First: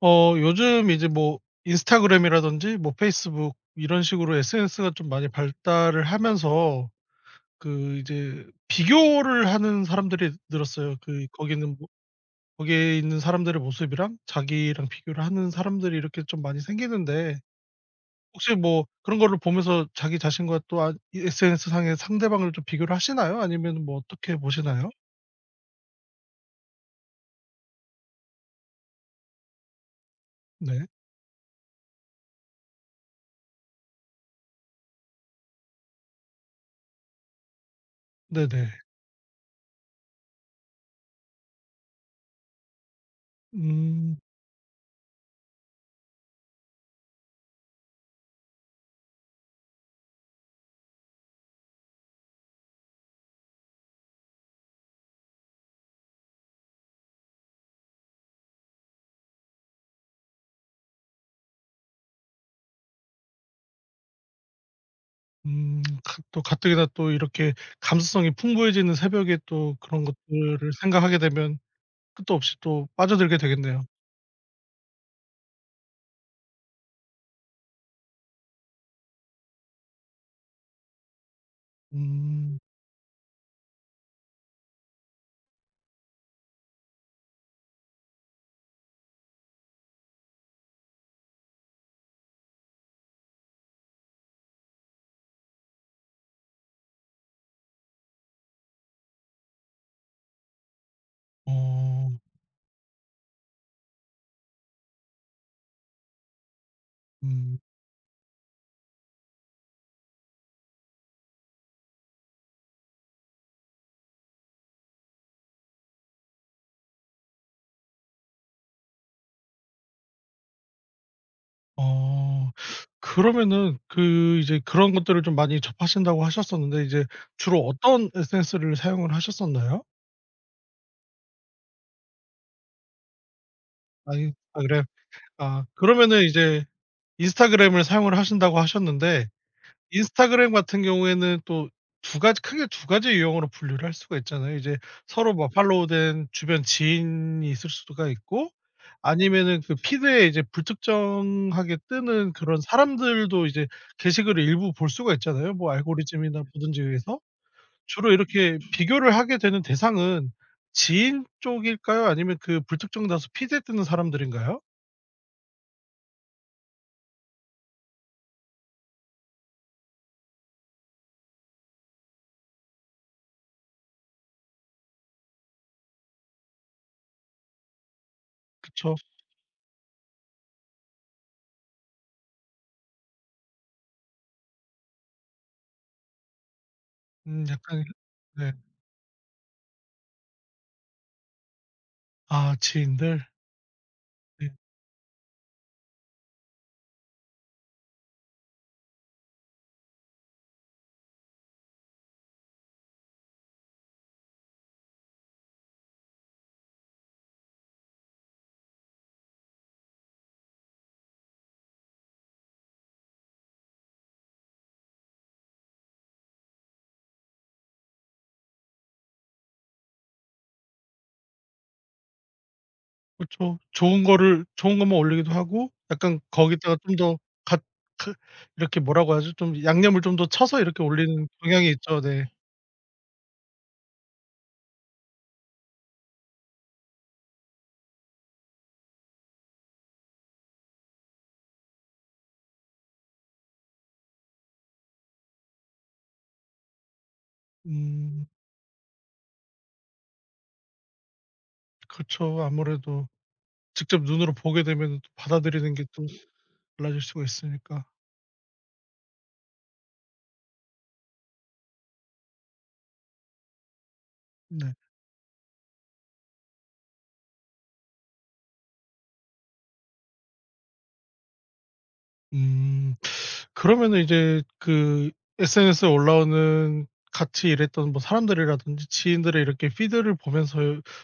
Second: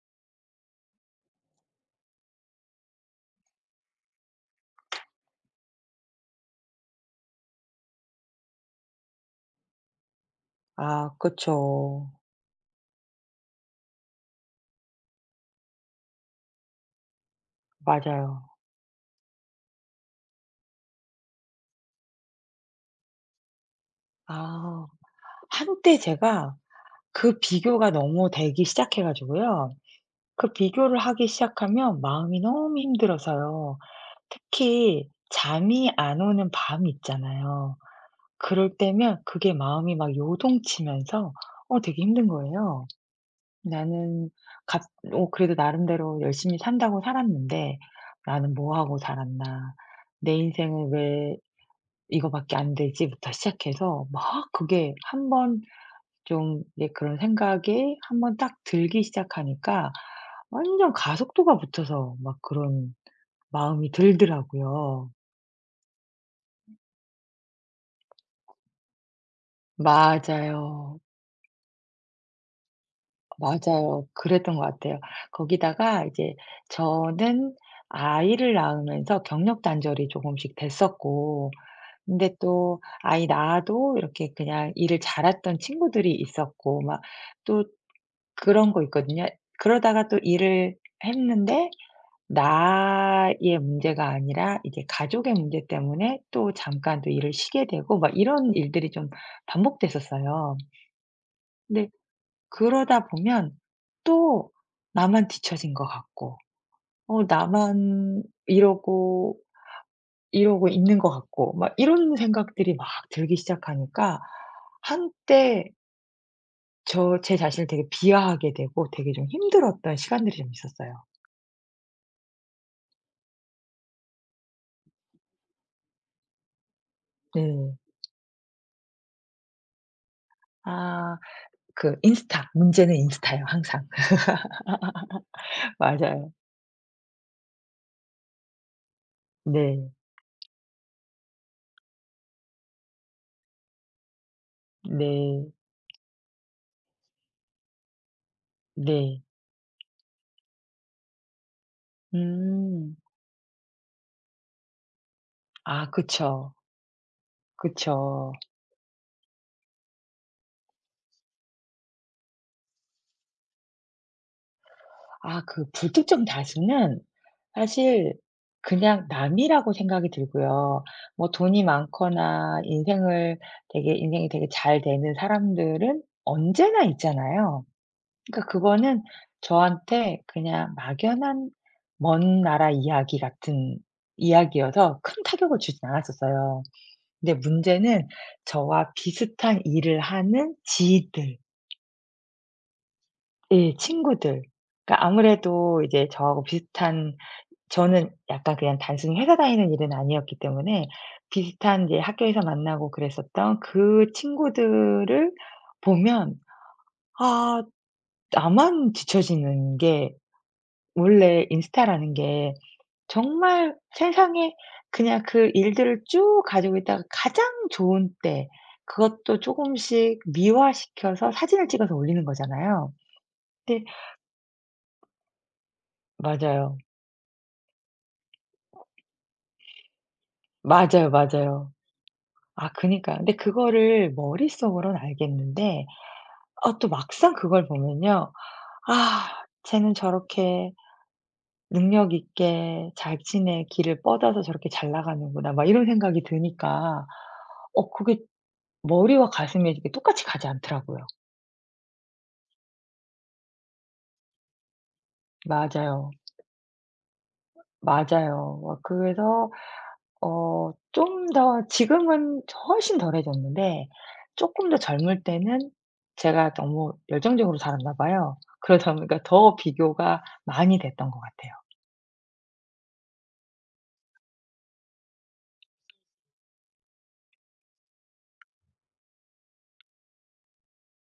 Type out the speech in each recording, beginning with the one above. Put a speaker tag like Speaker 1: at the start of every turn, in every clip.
Speaker 1: 요즘 이제 뭐 인스타그램이라든지 뭐 페이스북 이런 식으로 SNS가 좀 많이 발달을 하면서 그 이제 비교를 하는 사람들이 늘었어요.
Speaker 2: 아
Speaker 1: 그 거기는 뭐
Speaker 2: 그쵸.
Speaker 1: 거기에 있는 사람들의 모습이랑 자기랑 비교를 하는 사람들이 이렇게 좀 많이 생기는데
Speaker 2: 맞아요.
Speaker 1: 혹시 뭐 그런 거를 보면서 자기 자신과 또 이 SNS 상의 상대방을 좀 비교를 하시나요? 아니면 뭐 어떻게
Speaker 2: 아
Speaker 1: 보시나요?
Speaker 2: 한때 제가 그 비교가 너무 되기 시작해 가지고요. 그
Speaker 1: 네.
Speaker 2: 비교를 하기 시작하면 마음이 너무 힘들어서요. 특히 잠이 안 오는 밤 있잖아요.
Speaker 1: 네네.
Speaker 2: 그럴 때면 그게 마음이 막 요동치면서 되게 힘든 거예요.
Speaker 1: 음.
Speaker 2: '나는 갑 어 그래도 나름대로 열심히 산다고 살았는데 나는 뭐 하고 살았나. 내 인생을 왜 '이거밖에 안 되지.'부터 시작해서 막 그게 한번 좀 이제 그런 생각이 한번 딱 들기 시작하니까 완전 가속도가 붙어서 막 그런 마음이 들더라고요.
Speaker 1: 음. 가 또 가뜩이나 또 이렇게 감수성이 풍부해지는 새벽에 또 그런 것들을
Speaker 2: 맞아요.
Speaker 1: 생각하게 되면 끝도 없이 또 빠져들게 되겠네요.
Speaker 2: 맞아요. 그랬던 것 같아요. 거기다가 이제 저는 아이를 낳으면서 경력 단절이 조금씩 됐었고 근데
Speaker 1: 음.
Speaker 2: 또 아이 낳아도 이렇게 그냥 일을 잘했던 친구들이 있었고 막또 그런 거 있거든요. 그러다가 또 일을 했는데 나의 문제가 아니라 이제 가족의 문제 때문에 또 잠깐 또 일을 쉬게 되고 막 이런 일들이 좀 반복됐었어요. 근데
Speaker 1: 어.
Speaker 2: 그러다 보면 또 나만 뒤처진 것 같고
Speaker 1: 음.
Speaker 2: 나만 이러고 이러고 있는 것 같고 막 이런 생각들이 막 들기 시작하니까 한때 제 자신을 되게 비하하게 되고 되게 좀 힘들었던 시간들이 좀 있었어요.
Speaker 1: 어. 그러면은 그 이제 그런 것들을 좀 많이 접하신다고 하셨었는데 이제 주로
Speaker 2: 네.
Speaker 1: 어떤 SNS를 사용을 하셨었나요?
Speaker 2: 아 그 인스타. 문제는 인스타예요 항상.
Speaker 1: 아니, 아 그래. 아 그러면은
Speaker 2: 맞아요.
Speaker 1: 이제 인스타그램을 사용을 하신다고 하셨는데
Speaker 2: 네.
Speaker 1: 인스타그램 같은 경우에는 또 두 가지 크게 두 가지 유형으로 분류를 할 수가 있잖아요. 이제 서로 막
Speaker 2: 네.
Speaker 1: 팔로우된 주변 지인이 있을 수가 있고
Speaker 2: 네.
Speaker 1: 아니면은 그 피드에 이제 불특정하게 뜨는 그런
Speaker 2: 음.
Speaker 1: 사람들도 이제 게시글을 일부 볼 수가 있잖아요, 뭐
Speaker 2: 아
Speaker 1: 알고리즘이나
Speaker 2: 그쵸.
Speaker 1: 뭐든지 의해서. 주로
Speaker 2: 그쵸.
Speaker 1: 이렇게 비교를 하게 되는 대상은 지인 쪽일까요? 아니면 그 불특정 다수 피드에 뜨는 사람들인가요?
Speaker 2: 아 그 불특정 다수는 사실 그냥 남이라고 생각이 들고요. 뭐 돈이 많거나 인생을 되게 인생이 되게 잘 되는 사람들은 언제나 있잖아요. 그러니까
Speaker 1: 그쵸.
Speaker 2: 그거는 저한테 그냥 막연한 먼 나라 이야기 같은 이야기여서 큰 타격을 주진 않았었어요. 근데
Speaker 1: 약간
Speaker 2: 문제는
Speaker 1: 네.
Speaker 2: 저와 비슷한 일을 하는 지인들
Speaker 1: 아 지인들.
Speaker 2: 예 친구들
Speaker 1: 네.
Speaker 2: 그러니까 아무래도 이제 저하고 비슷한 저는 약간 그냥 단순히 회사 다니는 일은 아니었기 때문에 비슷한 이제 학교에서 만나고 그랬었던 그 친구들을 보면 아 나만 뒤처지는 게 원래 인스타라는 게 정말 세상에 그냥 그 일들을 쭉 가지고 있다가 가장 좋은 때 그것도 조금씩 미화시켜서 사진을 찍어서 올리는 거잖아요.
Speaker 1: 그쵸.
Speaker 2: 근데
Speaker 1: 좋은 것만 올리기도 하고 약간 거기다가
Speaker 2: 맞아요.
Speaker 1: 좀 더 갓 그 이렇게 뭐라고 하죠? 좀 양념을 좀 더 쳐서 이렇게
Speaker 2: 맞아요,
Speaker 1: 올리는 경향이
Speaker 2: 맞아요.
Speaker 1: 있죠. 네.
Speaker 2: 아 그니까요. 근데 그거를 머릿속으로는 알겠는데 아 또 막상 그걸 보면요. '아 쟤는 저렇게 능력 있게 자신의 길을 뻗어서 저렇게 잘 나가는구나.' 막 이런 생각이 드니까 그게
Speaker 1: 음
Speaker 2: 머리와 가슴이 이게 똑같이 가지 않더라고요.
Speaker 1: 그쵸. 아무래도 직접 눈으로 보게 되면은 또 받아들이는 게 또
Speaker 2: 맞아요.
Speaker 1: 달라질 수가 있으니까.
Speaker 2: 맞아요. 그래서 좀 더 지금은 훨씬 덜해졌는데 쪼끔
Speaker 1: 네.
Speaker 2: 더 젊을 때는 제가 너무 열정적으로 자랐나 봐요. 그러다 보니까 더 비교가 많이 됐던 것 같아요.
Speaker 1: 음. 그러면은 이제 그 SNS에 올라오는 같이 일했던 뭐 사람들이라든지 지인들의 이렇게 피드를 보면서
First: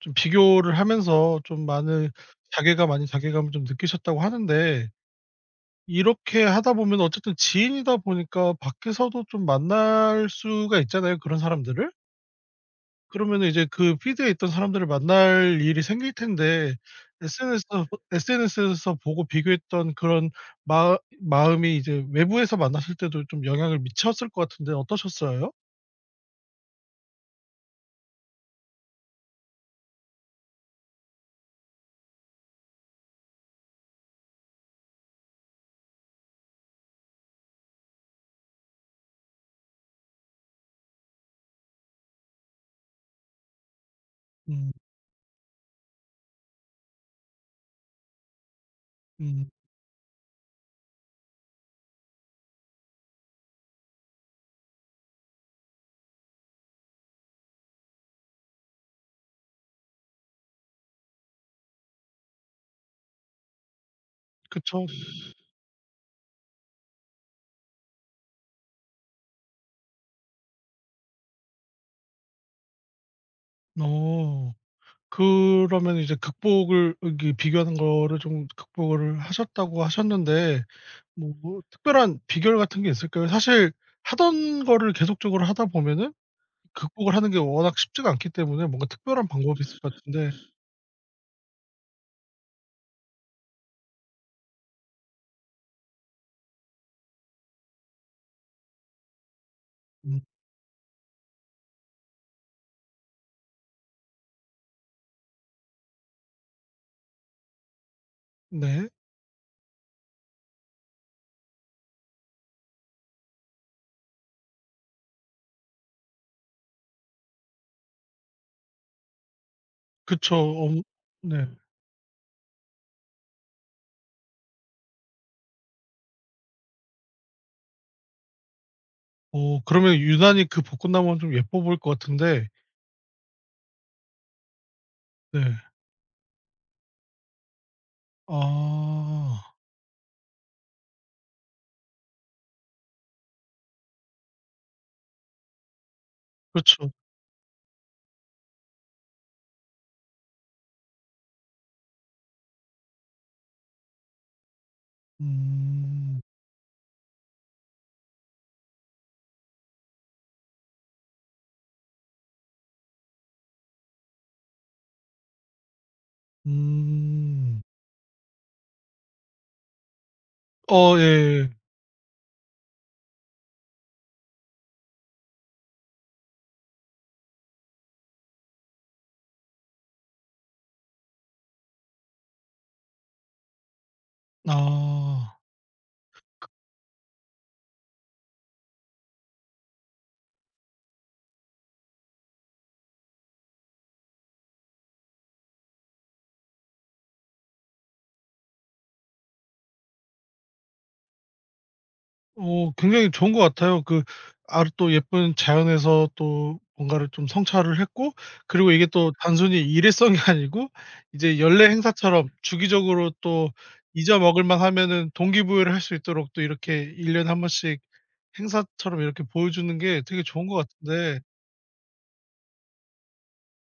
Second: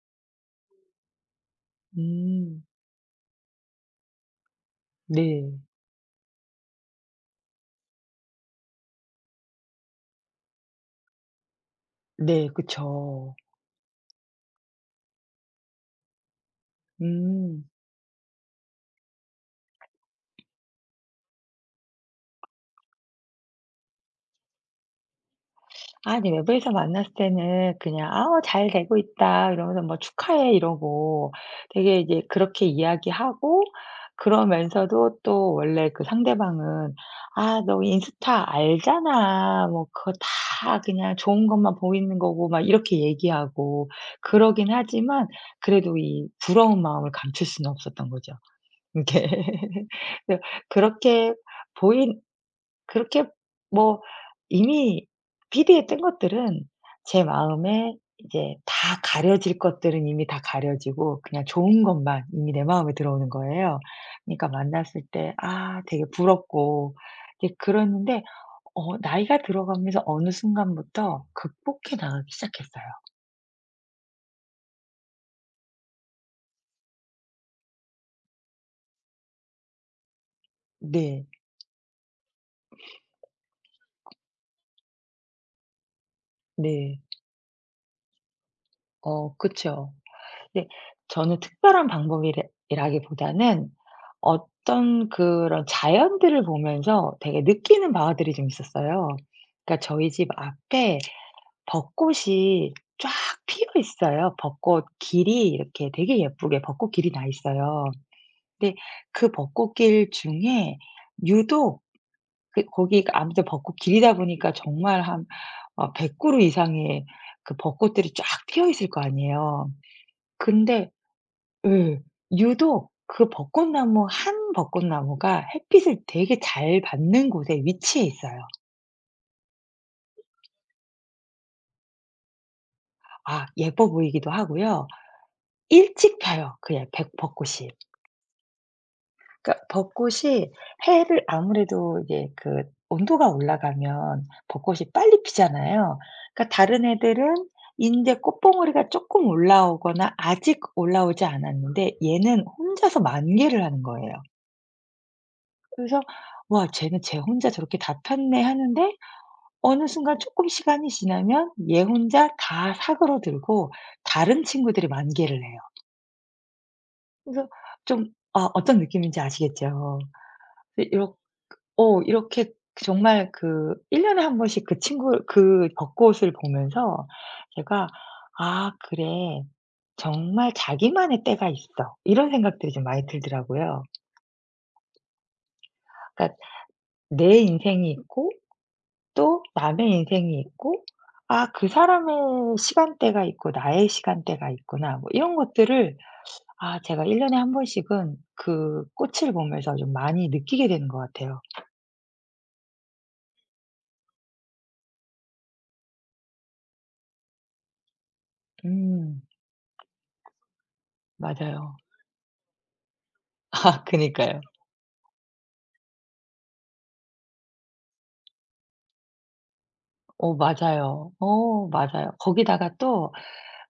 Speaker 1: 좀 비교를 하면서 좀 많은
Speaker 2: 음.
Speaker 1: 자괴감 아닌 자괴감을 좀 느끼셨다고 하는데
Speaker 2: 네.
Speaker 1: 이렇게 하다 보면 어쨌든 지인이다 보니까 밖에서도 좀 만날 수가 있잖아요, 그런 사람들을.
Speaker 2: 네.
Speaker 1: 그러
Speaker 2: 그쵸.
Speaker 1: 면 이제 그 피드에 있던 사람들을 만날 일이 생길 텐데
Speaker 2: 음.
Speaker 1: SNS에서 SNS에서 보고 비교했던 그런 마 마음이 이제 외부에서 만났을 때도 좀 영향을 미쳤을 것 같은데 어떠셨어요?
Speaker 2: 아니 외부에서 만났을 때는 그냥 "아 어, 잘 되고 있다." 이러면서 뭐 "축하해." 이러고 되게 이제 그렇게 이야기하고 그러면서도 또 원래 그 상대방은 "아 너 인스타 알잖아. 뭐 그거 다 그냥 좋은 것만 보이는 거고." 막 이렇게 얘기하고 그러긴
Speaker 1: 음.
Speaker 2: 하지만 그래도 이 부러운 마음을 감출 수는 없었던 거죠. 이게.
Speaker 1: 음.
Speaker 2: 그래서 그렇게 보이 그렇게 뭐 이미 비디에 뜬 것들은 제 마음에 이제 다 가려질 것들은 이미 다 가려지고 그냥 좋은 것만 이미 내 마음에 들어오는 거예요. 그러니까
Speaker 1: 그쵸.
Speaker 2: 만났을 때 아 되게 부럽고 이제 그러는데 나이가 들어가면서 어느 순간부터 극복해 나가기 시작했어요.
Speaker 1: 어. 그러면 이제 극복을 이게 비교하는 거를 좀 극복을 하셨다고 하셨는데
Speaker 2: 네.
Speaker 1: 뭐 특별한 비결 같은 게 있을까요? 사실 하던 거를 계속적으로 하다 보면은
Speaker 2: 네.
Speaker 1: 극복을 하는 게 워낙 쉽지가 않기 때문에 뭔가 특별한
Speaker 2: 어
Speaker 1: 방법이 있을
Speaker 2: 그쵸.
Speaker 1: 것 같은데
Speaker 2: 네. 저는 특별한 방법이라 기보다는 어떤 그런 자연들을 보면서 되게 느끼는 바들이 좀 있었어요. 그러니까 저희
Speaker 1: 음
Speaker 2: 집 앞에 벚꽃이 쫙 피어 있어요. 벚꽃 길이 이렇게 되게 예쁘게 벚꽃 길이 나 있어요. 근데
Speaker 1: 네.
Speaker 2: 그 벚꽃길 중에 유독 그 거기가 아무튼 벚꽃 길이다 보니까 정말 한 100 그루 이상의 그 벚꽃들이 쫙 피어 있을 거 아니에요.
Speaker 1: 그쵸. 어
Speaker 2: 근데
Speaker 1: 네.
Speaker 2: 예. 유독 그 벚꽃나무 한 벚꽃나무가 햇빛을 되게 잘 받는 곳에 위치해 있어요.
Speaker 1: 어 그러면 유난히 그 벚꽃나무는 좀 예뻐 보일 것 같은데
Speaker 2: 아 예뻐 보이기도 하고요.
Speaker 1: 네.
Speaker 2: 일찍 펴요 그 예 백 벚꽃이.
Speaker 1: 아
Speaker 2: 그러니까 벚꽃이 해를 아무래도 이제 그 온도가 올라가면 벚꽃이 빨리 피잖아요. 그러니까 다른
Speaker 1: 그렇죠.
Speaker 2: 애들은 인제 꽃봉오리가 쪼끔 올라오거나 아직 올라오지 않았는데 얘는 혼자서 만개를 하는 거예요. 그래서
Speaker 1: 음.
Speaker 2: '와 쟤는 쟤 혼자 저렇게 다 폈네.' 하는데 어느 순간 조금 시간이 지나면 얘 혼자 다 사그러들고 다른 친구들이 만개를 해요. 그래서
Speaker 1: 음.
Speaker 2: 좀 아 어떤 느낌인지 아시겠죠? 근데
Speaker 1: 어 예예.
Speaker 2: 이렇게 그 정말 그 1 년에 한 번씩 그 친구 그 벚꽃을 보면서 제가 '아 그래. 정말 자기만의 때가 있어.' 이런 생각들이 좀 많이 들더라고요.
Speaker 1: 아.
Speaker 2: 그러니까 내 인생이 있고 또 남의 인생이 있고 '아 그 사람의 시간대가 있고 나의 시간대가 있구나.' 뭐 이런 것들을 아 제가 1 년에 한 번씩은 그 꽃을 보면서 좀 많이 느끼게 되는 것 같아요.
Speaker 1: 어 굉장히 좋은 것 같아요. 그 아주 또 예쁜 자연에서 또 뭔가를 좀 성찰을 했고 그리고 이게 또
Speaker 2: 음
Speaker 1: 단순히 일회성이 아니고 이제 연례
Speaker 2: 맞아요.
Speaker 1: 행사처럼 주기적으로 또
Speaker 2: 아 그니까요.
Speaker 1: 잊어먹을 만하면은 동기부여를 할 수 있도록 또 이렇게 1년 년에 한 번씩 행사처럼 이렇게 보여주는 게 되게
Speaker 2: 어
Speaker 1: 좋은 것
Speaker 2: 맞아요.
Speaker 1: 같은데
Speaker 2: 어 맞아요. 거기다가 또,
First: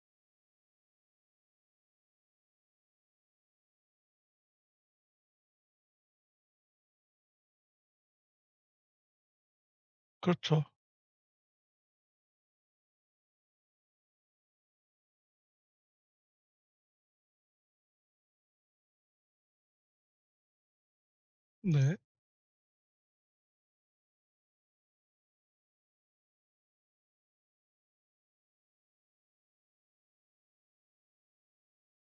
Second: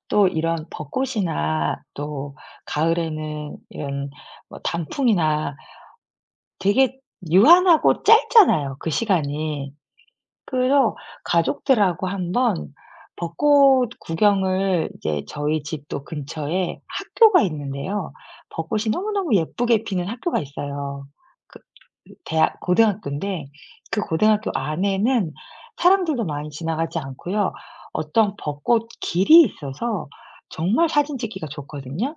Speaker 2: 또 이런 벚꽃이나 또 가을에는 이런 뭐 단풍이나 되게 유한하고 짧잖아요, 그 시간이.
Speaker 1: 그렇죠.
Speaker 2: 그래서 가족들하고 한번 벚꽃 구경을 이제 저희 집도 근처에 학교가 있는데요. 벚꽃이 너무너무 예쁘게 피는 학교가 있어요. 그
Speaker 1: 네.
Speaker 2: 그 대학 고등학교인데 그 고등학교 안에는 사람들도 많이 지나가지 않고요. 어떤 벚꽃 길이 있어서 정말 사진 찍기가 좋거든요.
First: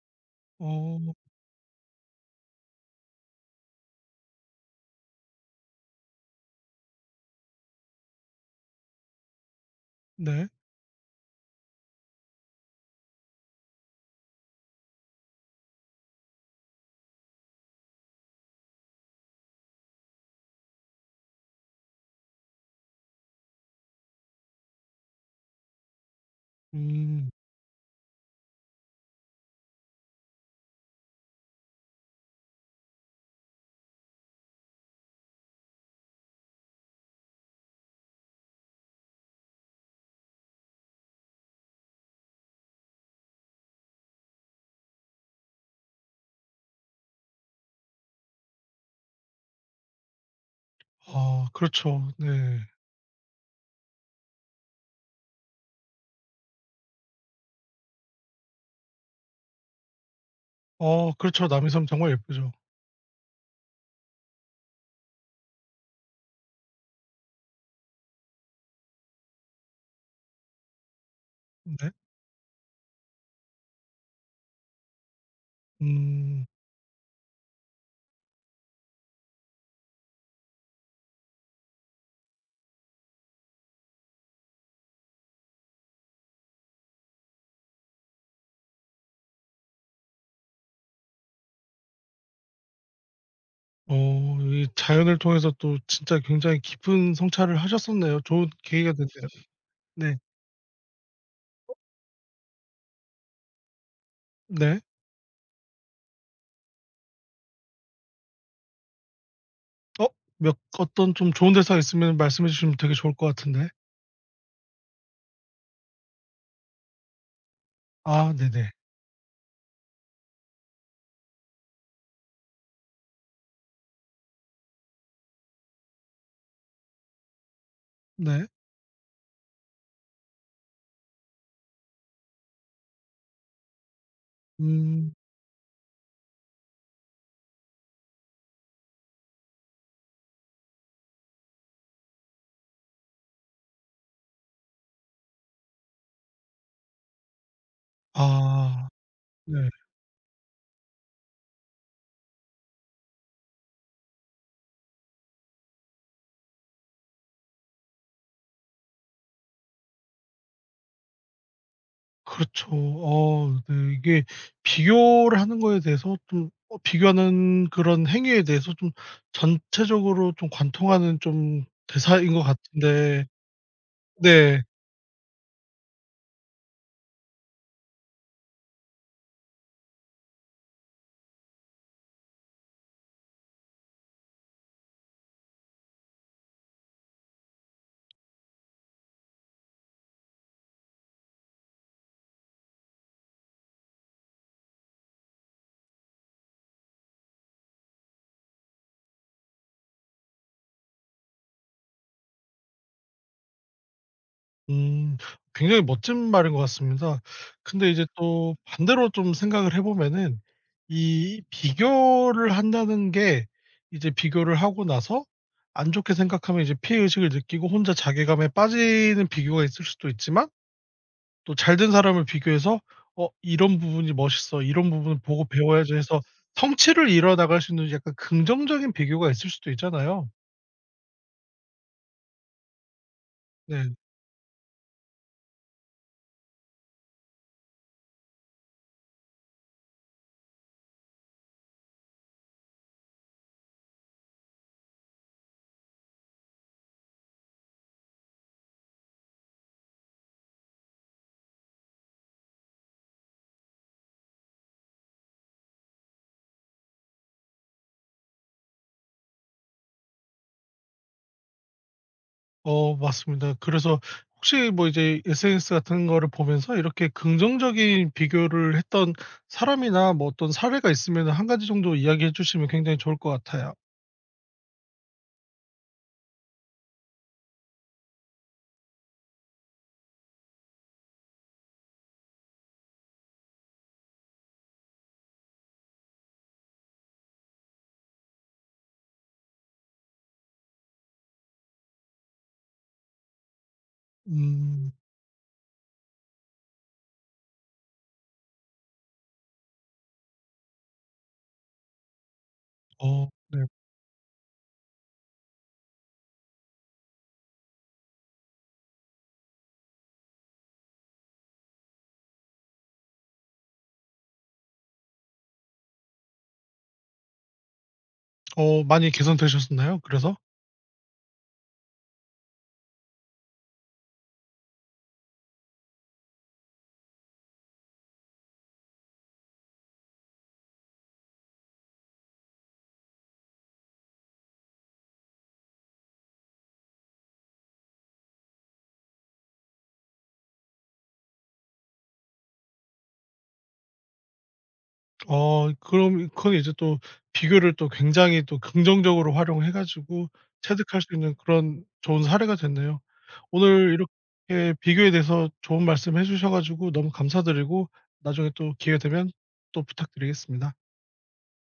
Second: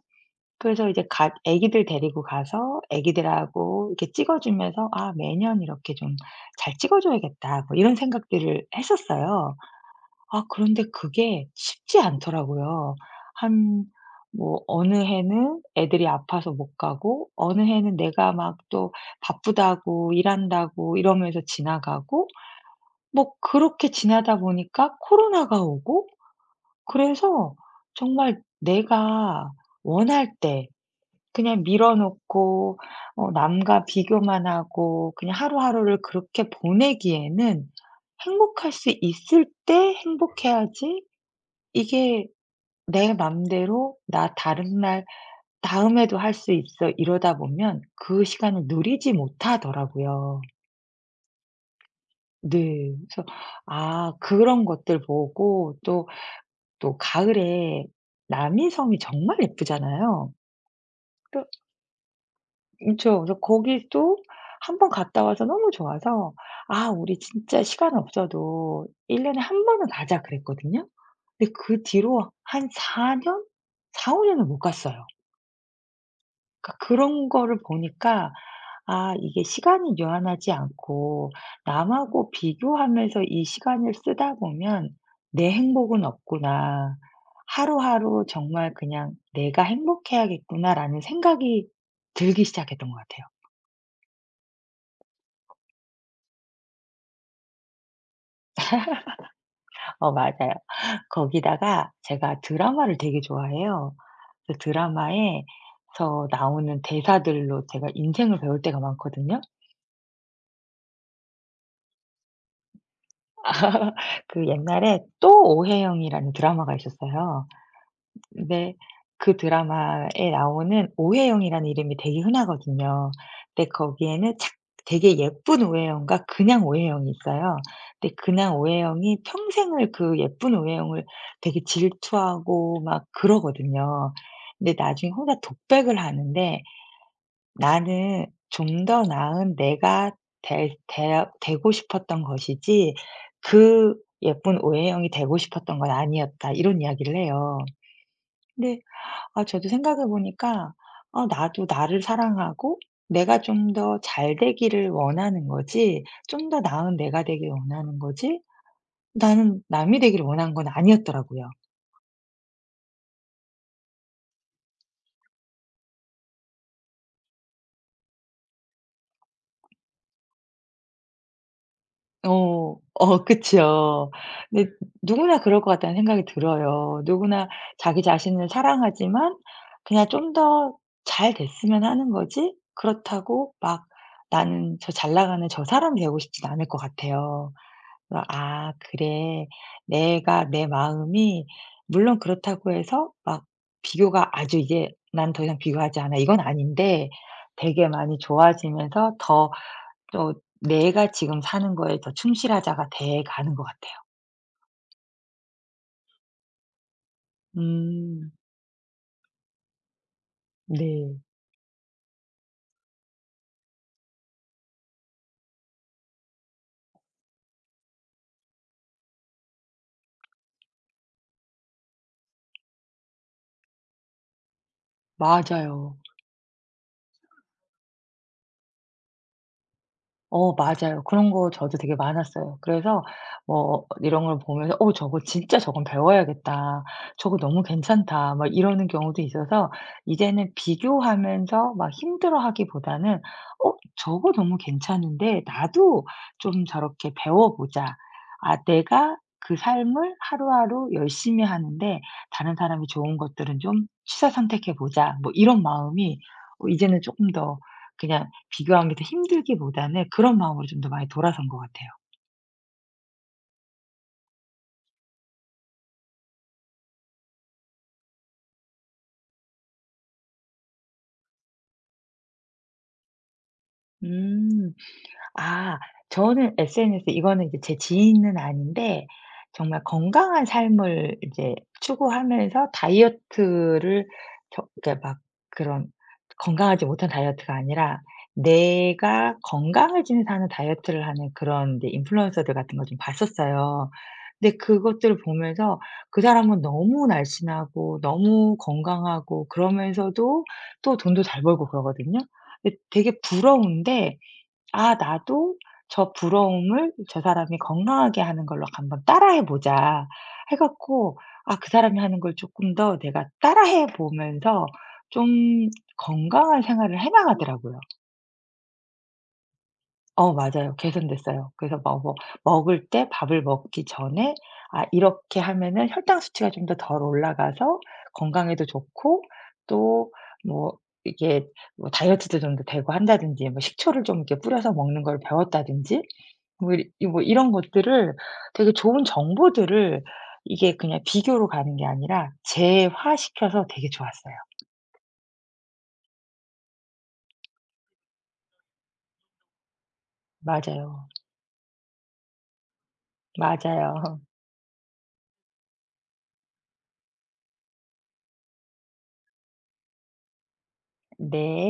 Speaker 2: 그래서
Speaker 1: 어
Speaker 2: 이제 애기들 데리고 가서 애기들하고 이렇게 찍어 주면서 '아 매년 이렇게 좀 잘 찍어 줘야겠다.' 뭐 이런 생각들을 했었어요. 아
Speaker 1: 네.
Speaker 2: 그런데 그게 쉽지 않더라고요. 한 뭐 어느 해는 애들이 아파서 못 가고 어느 해는 내가 막 또 바쁘다고 일한다고 이러면서 지나가고 뭐 그렇게 지나다 보니까 코로나가 오고
Speaker 1: 음.
Speaker 2: 그래서 정말 내가 원할 때 그냥 밀어 놓고 남과 비교만 하고 그냥 하루하루를 그렇게 보내기에는 '행복할 수 있을 때 행복해야지 이게 내 맘대로 나 다른 날 다음에도 할 수 있어.' 이러다 보면 그 시간을 누리지 못하더라고요.
Speaker 1: 아 그렇죠. 네.
Speaker 2: 네. 그래서 아 그런 것들 보고 또, 또 가을에 남이섬이 정말 예쁘잖아요.
Speaker 1: 어 그렇죠. 남이섬 정말 예쁘죠.
Speaker 2: 그쵸. 그래서 거기도 한 번 갔다 와서 너무 좋아서 '아 우리 진짜 시간 없어도 1 년에 한 번은 가자.' 그랬거든요. 근데 그
Speaker 1: 네.
Speaker 2: 뒤로 한 4년? 4-5 년을 못 갔어요.
Speaker 1: 음.
Speaker 2: 그러니까 그런 거를 보니까 '아 이게 시간이 유한하지 않고 남하고 비교하면서 이 시간을 쓰다 보면 내 행복은 없구나. 하루하루 정말 그냥 내가 행복해야겠구나.'라는 생각이 들기 시작했던 것 같아요.
Speaker 1: 어 이 자연을 통해서 또 진짜 굉장히 깊은 성찰을 하셨었네요. 좋은 계기가 됐네요.
Speaker 2: 어
Speaker 1: 네.
Speaker 2: 맞아요. 거기다가 제가 드라마를 되게 좋아해요. 그
Speaker 1: 네.
Speaker 2: 드라마에 서 나오는 대사들로 제가 인생을 배울 때가 많거든요.
Speaker 1: 어 몇 어떤 좀 좋은 대사 있으면 말씀해 주시면 되게 좋을 것 같은데.
Speaker 2: 그 옛날에 또 오해영이라는 드라마가 있었어요.
Speaker 1: 아 네네.
Speaker 2: 근데 그 드라마에 나오는 오해영이라는 이름이 되게 흔하거든요. 근데 거기에는 착 되게 예쁜 오해영과 그냥 오해영이 있어요. 근데
Speaker 1: 네.
Speaker 2: 그냥 오해영이 평생을 그 예쁜 오해영을 되게 질투하고 막 그러거든요. 근데 나중에
Speaker 1: 음.
Speaker 2: 혼자 독백을 하는데 "나는 좀 더 나은 내가 될 되 되고 싶었던 것이지 그 예쁜 오해영이 되고 싶었던 건 아니었다." 이런 이야기를 해요. 근데
Speaker 1: 아
Speaker 2: 아
Speaker 1: 네.
Speaker 2: 저도 생각해 보니까 아 나도 나를 사랑하고 내가 좀 더 잘 되기를 원하는 거지 좀 더 나은 내가 되길 원하는 거지 나는 남이 되길 원한 건 아니었더라고요.
Speaker 1: 그렇죠. 어 네 이게 비교를 하는 거에 대해서 좀 어 비교하는 그런 행위에 대해서 좀 전체적으로 좀 관통하는 좀 대사인 것
Speaker 2: 어. 어
Speaker 1: 같은데
Speaker 2: 그쵸.
Speaker 1: 네.
Speaker 2: 근데 누구나 그럴 것 같다는 생각이 들어요. 누구나 자기 자신을 사랑하지만 그냥 좀 더 잘 됐으면 하는 거지 그렇다고 막 '나는 저 잘 나가는 저 사람 되고 싶진 않을 것 같아요.' 그래서 '아 그래. 내가 내 마음이 물론 그렇다고 해서 막 비교가 아주 이제 '난 더 이상 비교하지 않아.' 이건 아닌데 되게 많이 좋아지면서 더 또 내가 지금 사는 거에 더 충실하자가 돼 가는 것 같아요.
Speaker 1: 음. 굉장히 멋진 말인 것 같습니다. 근데 이제
Speaker 2: 음.
Speaker 1: 또 반대로 좀 생각을 해 보면은
Speaker 2: 네.
Speaker 1: 이 비교를 한다는 게 이제 비교를 하고 나서 안 좋게 생각하면 이제 피해 의식을 느끼고 혼자 자괴감에 빠지는 비교가 있을 수도 있지만 또 잘된 사람을 비교해서 '어 이런 부분이 멋있어. 이런 부분을 보고 배워야지.'
Speaker 2: 맞아요.
Speaker 1: 해서 성취를 이뤄 나갈 수 있는 약간 긍정적인 비교가 있을 수도 있잖아요.
Speaker 2: 어 맞아요. 그런 거 저도 되게 많았어요. 그래서 뭐
Speaker 1: 네.
Speaker 2: 이런 걸 보면서 '어 저거 진짜 저건 배워야겠다. 저거 너무 괜찮다.' 막 이러는 경우도 있어서 이제는 비교하면서 막 힘들어하기보다는 '어 저거 너무 괜찮은데 나도 좀 저렇게 배워 보자. 아 내가 그 삶을 하루하루 열심히 하는데 다른 사람이 좋은 것들은 좀 취사 선택해 보자.' 뭐 이런 마음이 이제는 조금 더 그냥 비교하는 게 더 힘들기보다는 그런 마음으로 좀 더 많이 돌아선 것 같아요.
Speaker 1: 어 맞습니다. 그래서 혹시 뭐 이제 SNS 같은 거를 보면서 이렇게 긍정적인 비교를 했던 사람이나 뭐 어떤 사례가 있으면 한 가지 정도 이야기해 주시면 굉장히 좋을 것 같아요.
Speaker 2: 음. 아 저는 SNS 이거는 이제 제 지인은 아닌데 정말 건강한 삶을 이제 추구하면서 다이어트를 그러니까 막 그런 건강하지 못한 다이어트가 아니라 내가 건강을 지내서 하는 다이어트를 하는 그런 이제 인플루언서들 같은 걸 좀 봤었어요. 근데
Speaker 1: 음.
Speaker 2: 그것들을 보면서 그 사람은 너무 날씬하고 너무 건강하고 그러면서도 또 돈도 잘 벌고 그러거든요. 근데 되게
Speaker 1: 어 네.
Speaker 2: 부러운데 '아 나도 저 부러움을 저 사람이 건강하게 하는 걸로 한번 따라해 보자.' 해 갖고 아 그 사람이 하는 걸 쪼끔 더 내가 따라해 보면서 좀 건강한 생활을 해 나가더라고요.
Speaker 1: 어 많이 개선되셨나요?
Speaker 2: 어
Speaker 1: 그래서?
Speaker 2: 맞아요. 개선됐어요. 그래서 뭐 먹을 때 밥을 먹기 전에 '아 이렇게 하면은 혈당 수치가 좀 더 덜 올라가서 건강에도 좋고 또 뭐 이게 뭐 다이어트도 좀 더 되고 한다든지 뭐 식초를 좀 이렇게 뿌려서 먹는 걸 배웠다든지 뭐 뭐 이런 것들을 되게 좋은 정보들을 이게 그냥 비교로 가는 게 아니라 재화시켜서 되게 좋았어요.
Speaker 1: 어 그럼 그건 이제 또 비교를 또 굉장히 또 긍정적으로 활용해 가지고 체득할
Speaker 2: 맞아요.
Speaker 1: 수 있는 그런 좋은 사례가 됐네요. 오늘
Speaker 2: 맞아요.
Speaker 1: 이렇게 비교에 대해서 좋은 말씀 해 주셔 가지고 너무 감사드리고 나중에 또 기회 되면 또 부탁드리겠습니다.
Speaker 2: 네.